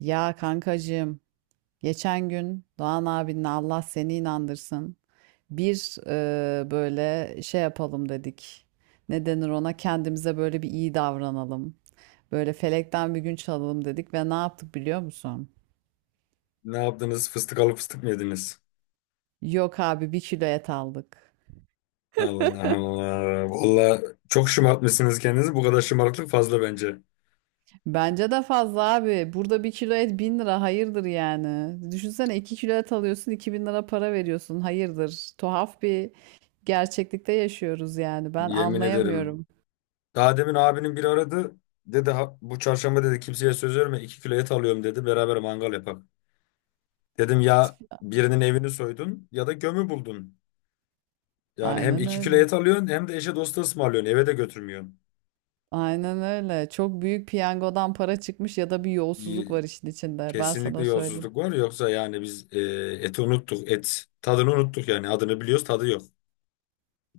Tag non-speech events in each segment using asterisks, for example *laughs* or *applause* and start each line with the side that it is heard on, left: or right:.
right: Ya kankacığım, geçen gün Doğan abinle Allah seni inandırsın. Bir böyle şey yapalım dedik. Ne denir ona? Kendimize böyle bir iyi davranalım. Böyle felekten bir gün çalalım dedik ve ne yaptık biliyor musun?
left: Ne yaptınız? Fıstık alıp fıstık mı yediniz?
right: Yok abi bir kilo et aldık.
left: Allah Allah. Valla çok şımartmışsınız kendinizi. Bu kadar şımarıklık fazla bence.
right: Bence de fazla abi. Burada bir kilo et bin lira hayırdır yani. Düşünsene 2 kilo et alıyorsun 2.000 lira para veriyorsun hayırdır. Tuhaf bir gerçeklikte yaşıyoruz yani. Ben
left: Yemin ederim.
right: anlayamıyorum.
left: Daha demin abinin biri aradı. Dedi bu çarşamba dedi kimseye söz verme 2 kilo et alıyorum dedi. Beraber mangal yapak. Dedim ya birinin evini soydun ya da gömü buldun. Yani hem
right: Aynen
left: 2 kilo
right: öyle.
left: et alıyorsun hem de eşe dosta ısmarlıyorsun. Eve de götürmüyorsun.
right: Aynen öyle. Çok büyük piyangodan para çıkmış ya da bir yolsuzluk
left: İyi,
right: var işin içinde. Ben
left: kesinlikle
right: sana söyleyeyim.
left: yolsuzluk var. Yoksa yani biz eti unuttuk. Et tadını unuttuk yani. Adını biliyoruz tadı yok.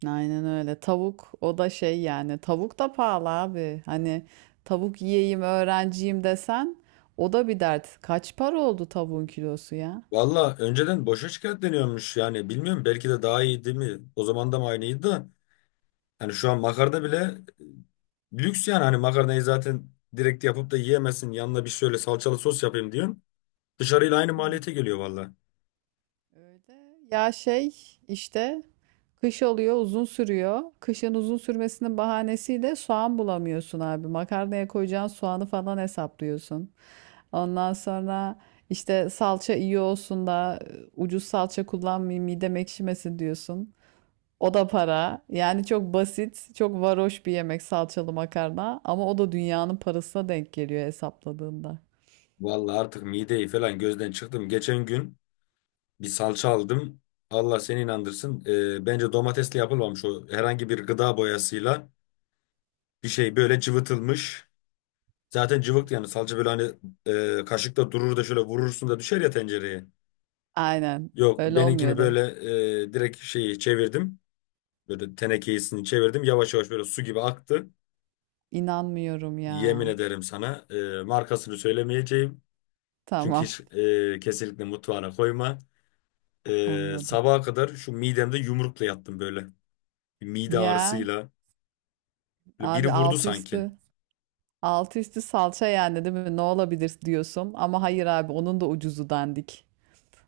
right: Aynen öyle. Tavuk o da şey yani. Tavuk da pahalı abi. Hani tavuk yiyeyim öğrenciyim desen o da bir dert. Kaç para oldu tavuğun kilosu ya?
left: Valla önceden boşa şikayetleniyormuş yani bilmiyorum belki de daha iyiydi mi? O zaman da mı aynıydı da hani şu an makarna bile lüks yani hani makarnayı zaten direkt yapıp da yiyemezsin yanına bir şöyle salçalı sos yapayım diyorsun. Dışarıyla aynı maliyete geliyor valla.
right: Öyle. Ya şey işte kış oluyor uzun sürüyor. Kışın uzun sürmesinin bahanesiyle soğan bulamıyorsun abi. Makarnaya koyacağın soğanı falan hesaplıyorsun. Ondan sonra işte salça iyi olsun da ucuz salça kullanmayayım midem ekşimesin diyorsun. O da para. Yani çok basit, çok varoş bir yemek salçalı makarna ama o da dünyanın parasına denk geliyor hesapladığında.
left: Valla artık mideyi falan gözden çıktım. Geçen gün bir salça aldım. Allah seni inandırsın. Bence domatesle yapılmamış o herhangi bir gıda boyasıyla bir şey böyle cıvıtılmış. Zaten cıvıktı yani
right: *laughs*
left: salça böyle hani kaşıkta durur da şöyle vurursun da düşer ya tencereye.
right: Aynen.
left: Yok
right: Öyle
left: benimkini
right: olmuyordu.
left: böyle direkt şeyi çevirdim. Böyle tenekesini çevirdim. Yavaş yavaş böyle su gibi aktı.
right: İnanmıyorum
left: Yemin
right: ya.
left: ederim sana markasını söylemeyeceğim. Çünkü
right: Tamam.
left: hiç kesinlikle mutfağına koyma.
right: *laughs* Anladım.
left: Sabaha kadar şu midemde yumrukla yattım böyle. Bir mide
right: Ya
left: ağrısıyla. Böyle biri
right: abi
left: vurdu
right: altı
left: sanki.
right: üstü altı üstü salça yani değil mi? Ne olabilir diyorsun? Ama hayır abi onun da ucuzu dandik.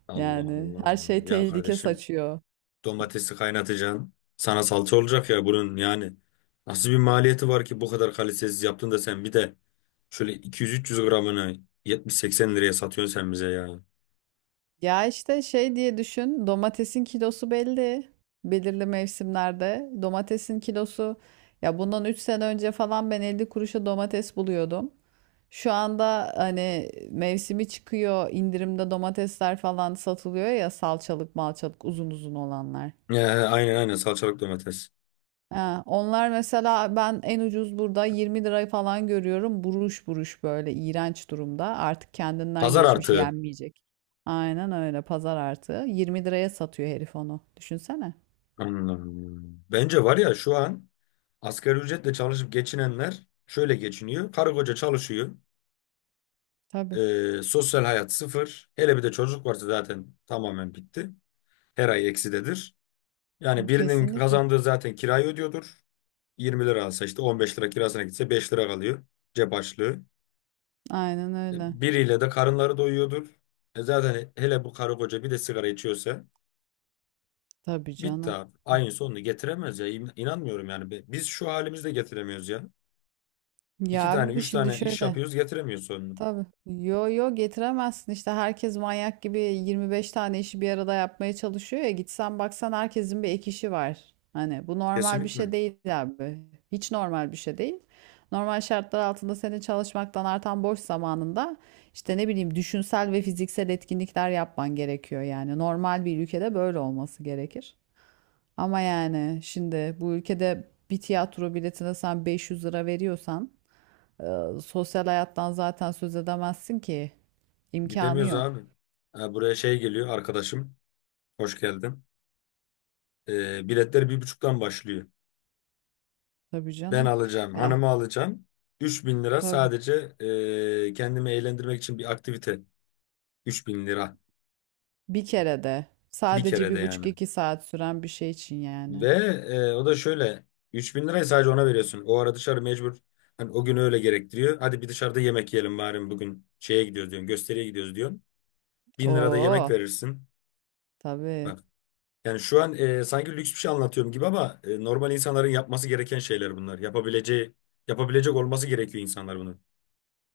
left: Allah
right: Yani
left: Allah.
right: her şey
left: Ya
right: tehlike
left: kardeşim,
right: saçıyor.
left: domatesi kaynatacaksın. Sana salça olacak ya bunun yani. Nasıl bir maliyeti var ki bu kadar kalitesiz yaptın da sen bir de şöyle 200-300 gramını 70-80 liraya satıyorsun sen bize ya.
right: Ya işte şey diye düşün, domatesin kilosu belli. Belirli mevsimlerde domatesin kilosu ya bundan 3 sene önce falan ben 50 kuruşa domates buluyordum. Şu anda hani mevsimi çıkıyor, indirimde domatesler falan satılıyor ya salçalık, malçalık uzun uzun olanlar.
left: Ya, aynen aynen salçalık domates.
right: Ha, onlar mesela ben en ucuz burada 20 lirayı falan görüyorum. Buruş buruş böyle iğrenç durumda. Artık kendinden
left: Pazar
right: geçmiş
left: artığı.
right: yenmeyecek. Aynen öyle pazar artığı. 20 liraya satıyor herif onu. Düşünsene.
left: Anladım. Bence var ya şu an asgari ücretle çalışıp geçinenler şöyle geçiniyor. Karı koca çalışıyor.
right: Tabii
left: Sosyal hayat sıfır. Hele bir de çocuk varsa zaten tamamen bitti. Her ay eksidedir. Yani birinin
right: kesinlikle.
left: kazandığı zaten kirayı ödüyordur. 20 lira alsa işte 15 lira kirasına gitse 5 lira kalıyor cep açlığı.
right: Aynen öyle.
left: Biriyle de karınları doyuyordur. Zaten hele bu karı koca bir de sigara içiyorsa
right: Tabii
left: bitti
right: canım.
left: abi. Aynı sonunu getiremez ya. İnanmıyorum yani. Biz şu halimizde getiremiyoruz ya. İki
right: Ya
left: tane,
right: abi
left: üç
right: şimdi
left: tane iş
right: şöyle.
left: yapıyoruz getiremiyoruz sonunu.
right: Tabii. Yo yo getiremezsin işte herkes manyak gibi 25 tane işi bir arada yapmaya çalışıyor ya gitsen baksan herkesin bir ek işi var. Hani bu normal bir
left: Kesinlikle.
right: şey değil abi. Hiç normal bir şey değil. Normal şartlar altında senin çalışmaktan artan boş zamanında işte ne bileyim düşünsel ve fiziksel etkinlikler yapman gerekiyor yani. Normal bir ülkede böyle olması gerekir. Ama yani şimdi bu ülkede bir tiyatro biletine sen 500 lira veriyorsan sosyal hayattan zaten söz edemezsin ki. İmkanı
left: Gidemiyoruz
right: yok.
left: abi. Ha, buraya şey geliyor arkadaşım. Hoş geldin. Biletler bir buçuktan başlıyor.
right: Tabii
left: Ben
right: canım.
left: alacağım,
right: Ya
left: hanımı alacağım. 3.000 lira
right: tabii.
left: sadece kendimi eğlendirmek için bir aktivite. 3.000 lira
right: Bir kere de
left: bir
right: sadece
left: kerede
right: bir buçuk
left: yani.
right: iki saat süren bir şey için
left: Ve
right: yani.
left: o da şöyle 3.000 lirayı sadece ona veriyorsun. O ara dışarı mecbur hani o gün öyle gerektiriyor. Hadi bir dışarıda yemek yiyelim bari bugün şeye gidiyoruz diyorsun. Gösteriye gidiyoruz diyorsun. 1.000 lirada yemek
right: Oo
left: verirsin.
right: tabii.
left: Bak yani şu an sanki lüks bir şey anlatıyorum gibi ama normal insanların yapması gereken şeyler bunlar. Yapabileceği yapabilecek olması gerekiyor insanlar bunu.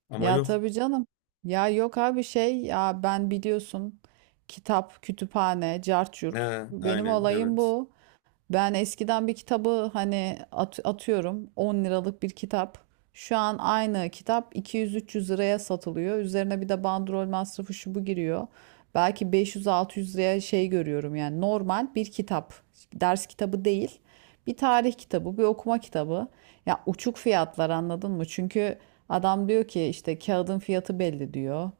left: Ama
right: Ya
left: yok.
right: tabii canım. Ya yok abi şey ya ben biliyorsun kitap, kütüphane, cart curt.
left: He,
right: Benim
left: aynen
right: olayım
left: evet.
right: bu. Ben eskiden bir kitabı hani atıyorum 10 liralık bir kitap. Şu an aynı kitap 200-300 liraya satılıyor. Üzerine bir de bandrol masrafı şu bu giriyor. Belki 500-600 liraya şey görüyorum yani normal bir kitap. Ders kitabı değil. Bir tarih kitabı, bir okuma kitabı. Ya uçuk fiyatlar anladın mı? Çünkü adam diyor ki işte kağıdın fiyatı belli diyor.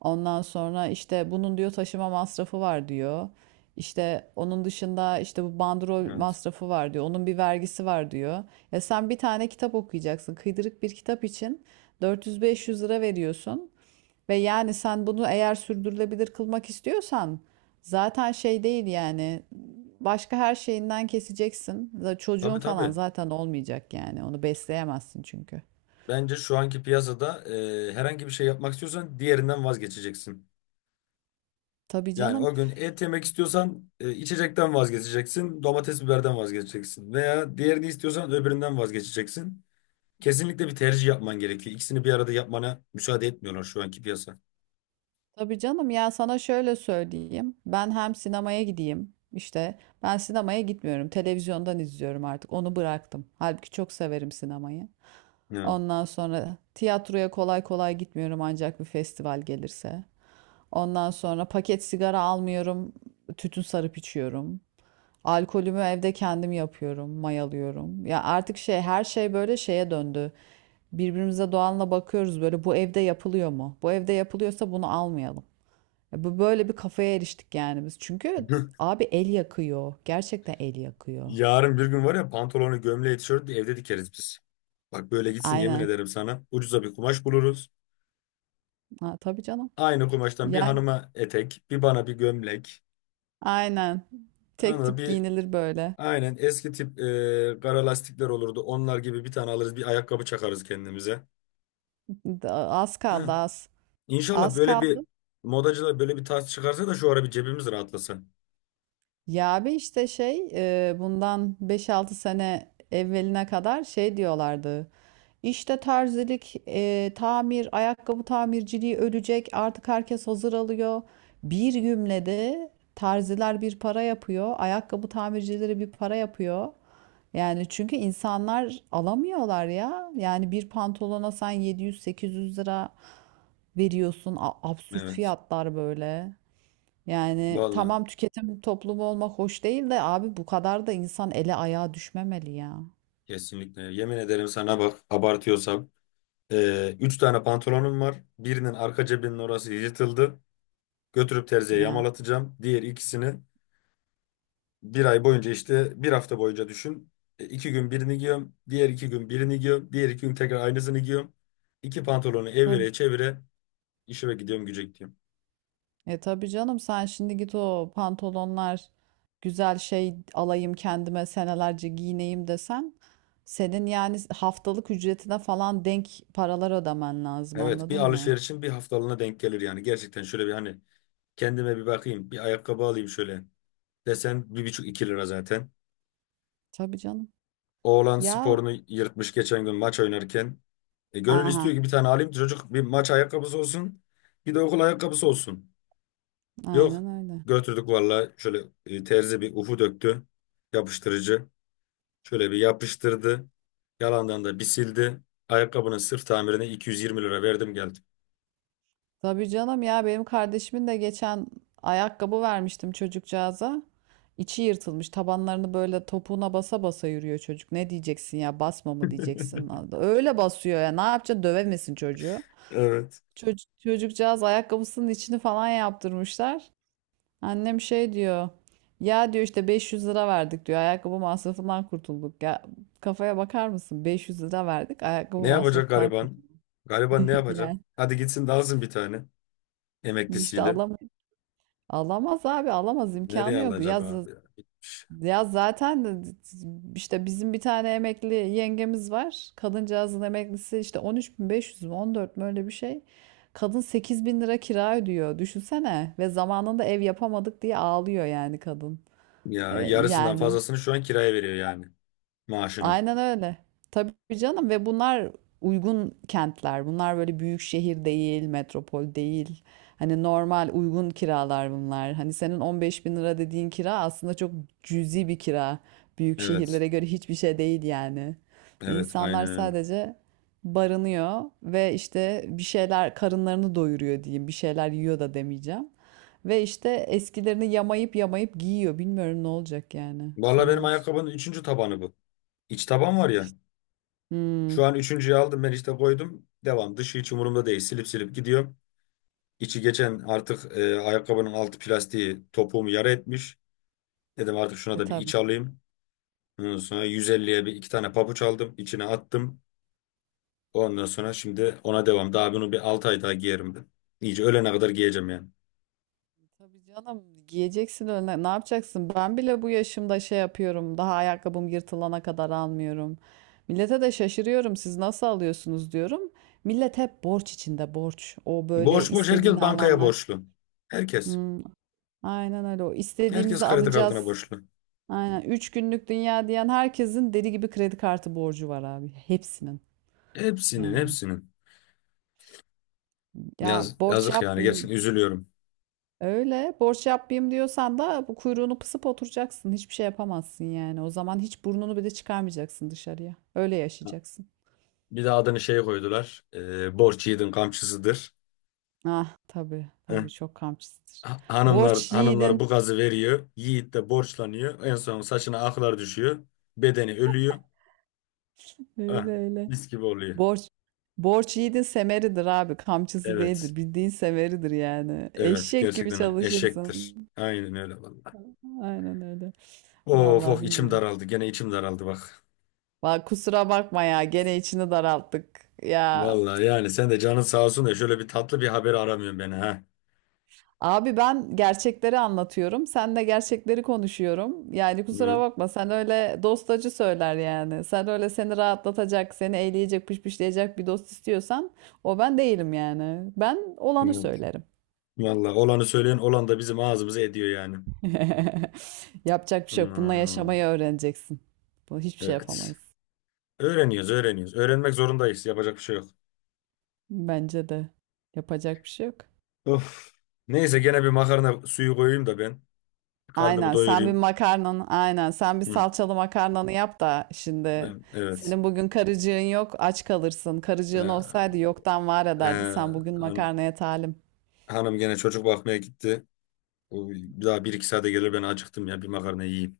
right: Ondan sonra işte bunun diyor taşıma masrafı var diyor. İşte onun dışında işte bu bandrol
left: Evet.
right: masrafı var diyor. Onun bir vergisi var diyor. Ya sen bir tane kitap okuyacaksın. Kıydırık bir kitap için 400-500 lira veriyorsun. Ve yani sen bunu eğer sürdürülebilir kılmak istiyorsan zaten şey değil yani. Başka her şeyinden keseceksin. Çocuğun
left: Tabii
right: falan
left: tabii.
right: zaten olmayacak yani. Onu besleyemezsin çünkü.
left: Bence şu anki piyasada herhangi bir şey yapmak istiyorsan diğerinden vazgeçeceksin.
right: Tabii
left: Yani
right: canım.
left: o gün et yemek istiyorsan içecekten vazgeçeceksin, domates biberden vazgeçeceksin veya diğerini istiyorsan öbüründen vazgeçeceksin. Kesinlikle bir tercih yapman gerekiyor. İkisini bir arada yapmana müsaade etmiyorlar şu anki piyasa.
right: Tabii canım ya sana şöyle söyleyeyim. Ben hem sinemaya gideyim. İşte ben sinemaya gitmiyorum. Televizyondan izliyorum artık. Onu bıraktım. Halbuki çok severim sinemayı.
left: Ya.
right: Ondan sonra tiyatroya kolay kolay gitmiyorum ancak bir festival gelirse. Ondan sonra paket sigara almıyorum. Tütün sarıp içiyorum. Alkolümü evde kendim yapıyorum, mayalıyorum. Ya artık şey her şey böyle şeye döndü. Birbirimize doğanla bakıyoruz böyle bu evde yapılıyor mu? Bu evde yapılıyorsa bunu almayalım. Ya bu böyle bir kafaya eriştik yani biz. Çünkü
left: *laughs*
right: abi el yakıyor. Gerçekten el yakıyor.
left: Yarın bir gün var ya pantolonu, gömleği, tişörtü evde dikeriz biz. Bak böyle gitsin yemin
right: Aynen.
left: ederim sana. Ucuza bir kumaş buluruz.
right: Ha, tabii canım.
left: Aynı kumaştan bir
right: Yani
left: hanıma etek, bir bana bir gömlek.
right: aynen.
left: Anladın
right: Tek
left: mı?
right: tip
left: Bir
right: giyinilir böyle.
left: aynen eski tip kara lastikler olurdu. Onlar gibi bir tane alırız, bir ayakkabı çakarız kendimize.
right: Az kaldı
left: *laughs*
right: az.
left: İnşallah
right: Az
left: böyle
right: kaldı.
left: bir modacılar böyle bir tarz çıkarsa da şu ara bir cebimiz rahatlasa.
right: Ya abi işte şey bundan beş altı sene evveline kadar şey diyorlardı. İşte terzilik, tamir, ayakkabı tamirciliği ölecek. Artık herkes hazır alıyor. Bir gümlede terziler bir para yapıyor. Ayakkabı tamircileri bir para yapıyor. Yani çünkü insanlar alamıyorlar ya. Yani bir pantolona sen 700-800 lira veriyorsun. Absürt
left: Evet.
right: fiyatlar böyle. Yani
left: Vallahi
right: tamam tüketim toplumu olmak hoş değil de abi bu kadar da insan ele ayağa düşmemeli ya.
left: kesinlikle. Yemin ederim sana bak abartıyorsam. Üç tane pantolonum var. Birinin arka cebinin orası yırtıldı. Götürüp terziye
right: Ya.
left: yamalatacağım. Diğer ikisini bir ay boyunca işte bir hafta boyunca düşün. İki gün birini giyiyorum. Diğer iki gün birini giyiyorum. Diğer iki gün tekrar aynısını giyiyorum. İki pantolonu
right: Tabii.
left: evire çevire işime gidiyorum gücek diyorum.
right: E tabii canım sen şimdi git o pantolonlar güzel şey alayım kendime senelerce giyineyim desen senin yani haftalık ücretine falan denk paralar ödemen lazım
left: Evet bir
right: anladın mı?
left: alışverişin bir haftalığına denk gelir yani. Gerçekten şöyle bir hani kendime bir bakayım. Bir ayakkabı alayım şöyle. Desen bir buçuk iki lira zaten.
right: Tabii canım.
left: Oğlan
right: Ya
left: sporunu yırtmış geçen gün maç oynarken. Gönül
right: aha
left: istiyor ki bir tane alayım ki çocuk bir maç ayakkabısı olsun. Bir de okul ayakkabısı olsun. Yok.
right: aynen öyle.
left: Götürdük valla şöyle terzi bir ufu döktü. Yapıştırıcı. Şöyle bir yapıştırdı. Yalandan da bir sildi. Ayakkabının sırf tamirine 220 lira verdim geldim.
right: Tabii canım ya benim kardeşimin de geçen ayakkabı vermiştim çocukcağıza. İçi yırtılmış tabanlarını böyle topuğuna basa basa yürüyor çocuk. Ne diyeceksin ya basma mı diyeceksin.
left: *laughs*
right: Öyle basıyor ya ne yapacaksın dövemesin çocuğu.
left: Evet.
right: Çocuk, çocukcağız ayakkabısının içini falan yaptırmışlar. Annem şey diyor. Ya diyor işte 500 lira verdik diyor. Ayakkabı masrafından kurtulduk. Ya kafaya bakar mısın? 500 lira verdik. Ayakkabı
left: Ne yapacak
right: masrafından
left: gariban?
right: kurtulduk.
left: Gariban ne
right: *laughs*
left: yapacak?
right: Yani
left: Hadi gitsin de alsın bir tane
right: işte
left: emeklisiyle.
right: alamaz. Alamaz abi alamaz
left: Nereye
right: imkanı yok.
left: alacak abi ya?
right: Ya zaten işte bizim bir tane emekli yengemiz var. Kadıncağızın emeklisi işte 13.500 mü 14 mü öyle bir şey. Kadın 8.000 lira kira ödüyor. Düşünsene. Ve zamanında ev yapamadık diye ağlıyor yani kadın. E,
left: Ya yarısından
right: yani
left: fazlasını şu an kiraya veriyor yani maaşının.
right: Aynen öyle. Tabii canım ve bunlar uygun kentler. Bunlar böyle büyük şehir değil, metropol değil. Hani normal uygun kiralar bunlar. Hani senin 15 bin lira dediğin kira aslında çok cüzi bir kira. Büyük
left: Evet.
right: şehirlere göre hiçbir şey değil yani. Ve
left: Evet
right: İnsanlar
left: aynen öyle.
right: sadece barınıyor ve işte bir şeyler karınlarını doyuruyor diyeyim. Bir şeyler yiyor da demeyeceğim. Ve işte eskilerini yamayıp yamayıp giyiyor. Bilmiyorum ne olacak yani
left: Valla benim
right: sonumuz.
left: ayakkabının üçüncü tabanı bu. İç taban var ya. Şu
right: Hmm.
left: an üçüncüyü aldım ben işte koydum. Devam. Dışı hiç umurumda değil. Silip silip gidiyorum. İçi geçen artık ayakkabının altı plastiği topuğumu yara etmiş. Dedim artık şuna
right: E
left: da bir
right: tabii.
left: iç alayım. Ondan sonra 150'ye bir iki tane pabuç aldım. İçine attım. Ondan sonra şimdi ona devam. Daha bunu bir 6 ay daha giyerim ben. İyice ölene kadar giyeceğim yani.
right: Tabii canım giyeceksin önüne. Ne yapacaksın? Ben bile bu yaşımda şey yapıyorum. Daha ayakkabım yırtılana kadar almıyorum. Millete de şaşırıyorum. Siz nasıl alıyorsunuz diyorum. Millet hep borç içinde borç. O böyle
left: Borç borç herkes
right: istediğini
left: bankaya
right: alanlar.
left: borçlu. Herkes.
right: Hmm, aynen öyle. O
left: Herkes
right: istediğimizi
left: kredi kartına
right: alacağız.
left: borçlu.
right: Aynen. Üç günlük dünya diyen herkesin deli gibi kredi kartı borcu var abi. Hepsinin.
left: Hepsinin
right: Yani
left: hepsinin.
right: ya
left: Yaz,
right: borç
left: yazık yani gerçekten
right: yapmayayım.
left: üzülüyorum.
right: Öyle borç yapayım diyorsan da bu kuyruğunu pısıp oturacaksın. Hiçbir şey yapamazsın yani. O zaman hiç burnunu bile çıkarmayacaksın dışarıya. Öyle yaşayacaksın.
left: Bir de adını şey koydular. Borç yiğidin kamçısıdır.
right: Ah tabii
left: Eh,
right: tabii çok kamçısıdır.
left: Hanımlar
right: Borç
left: hanımlar
right: yiğidin.
left: bu gazı veriyor. Yiğit de borçlanıyor. En son saçına aklar düşüyor. Bedeni ölüyor. Ah,
right: Öyle öyle.
left: mis gibi oluyor.
right: Borç, borç yiğidin semeridir abi. Kamçısı
left: Evet.
right: değildir. Bildiğin semeridir yani.
left: Evet
right: Eşek gibi
left: gerçekten eşektir.
right: çalışırsın.
left: Aynen öyle vallahi.
right: Aynen öyle.
left: Of
right: Vallahi
left: of içim
right: bilmiyorum.
left: daraldı. Gene içim daraldı bak.
right: Bak kusura bakma ya gene içini daralttık. Ya
left: Vallahi yani sen de canın sağ olsun da şöyle bir tatlı bir haber aramıyorsun beni ha.
right: abi ben gerçekleri anlatıyorum. Sen de gerçekleri konuşuyorum. Yani kusura
left: Hı,
right: bakma sen öyle dostacı söyler yani. Sen öyle seni rahatlatacak, seni eğleyecek, pışpışlayacak bir dost istiyorsan o ben değilim yani. Ben olanı
left: hı.
right: söylerim.
left: Vallahi olanı söyleyen olan da bizim ağzımızı ediyor yani.
right: *laughs* Yapacak bir şey yok. Bununla
left: Hmm,
right: yaşamayı öğreneceksin. Bu hiçbir şey
left: evet.
right: yapamayız.
left: Öğreniyoruz, öğreniyoruz. Öğrenmek zorundayız. Yapacak bir şey yok.
right: Bence de yapacak bir şey yok.
left: Of. Neyse gene bir makarna suyu koyayım da ben karnımı
right: Aynen sen bir
left: doyurayım.
right: makarnanı aynen sen bir
left: Hı,
right: salçalı makarnanı yap da şimdi
left: ben, evet.
right: senin bugün karıcığın yok aç kalırsın. Karıcığın olsaydı
left: Ee,
right: yoktan var
left: e,
right: ederdi. Sen bugün
left: Hanım,
right: makarnaya talim.
left: hanım gene çocuk bakmaya gitti. O bir daha bir iki saate gelir ben acıktım ya bir makarna yiyeyim.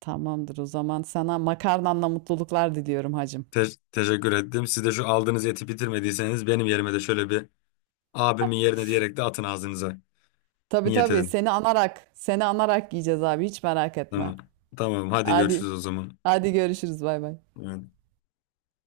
right: Tamamdır o zaman sana makarnanla mutluluklar diliyorum hacım.
left: Teşekkür ettim. Siz de şu aldığınız eti bitirmediyseniz benim yerime de şöyle bir abimin yerine diyerek de atın ağzınıza.
right: Tabii
left: Niyet
right: tabii
left: edin.
right: seni anarak seni anarak yiyeceğiz abi hiç merak
left: Tamam.
right: etme.
left: Tamam hadi
right: Hadi
left: görüşürüz o zaman.
right: hadi görüşürüz bay bay.
left: Evet.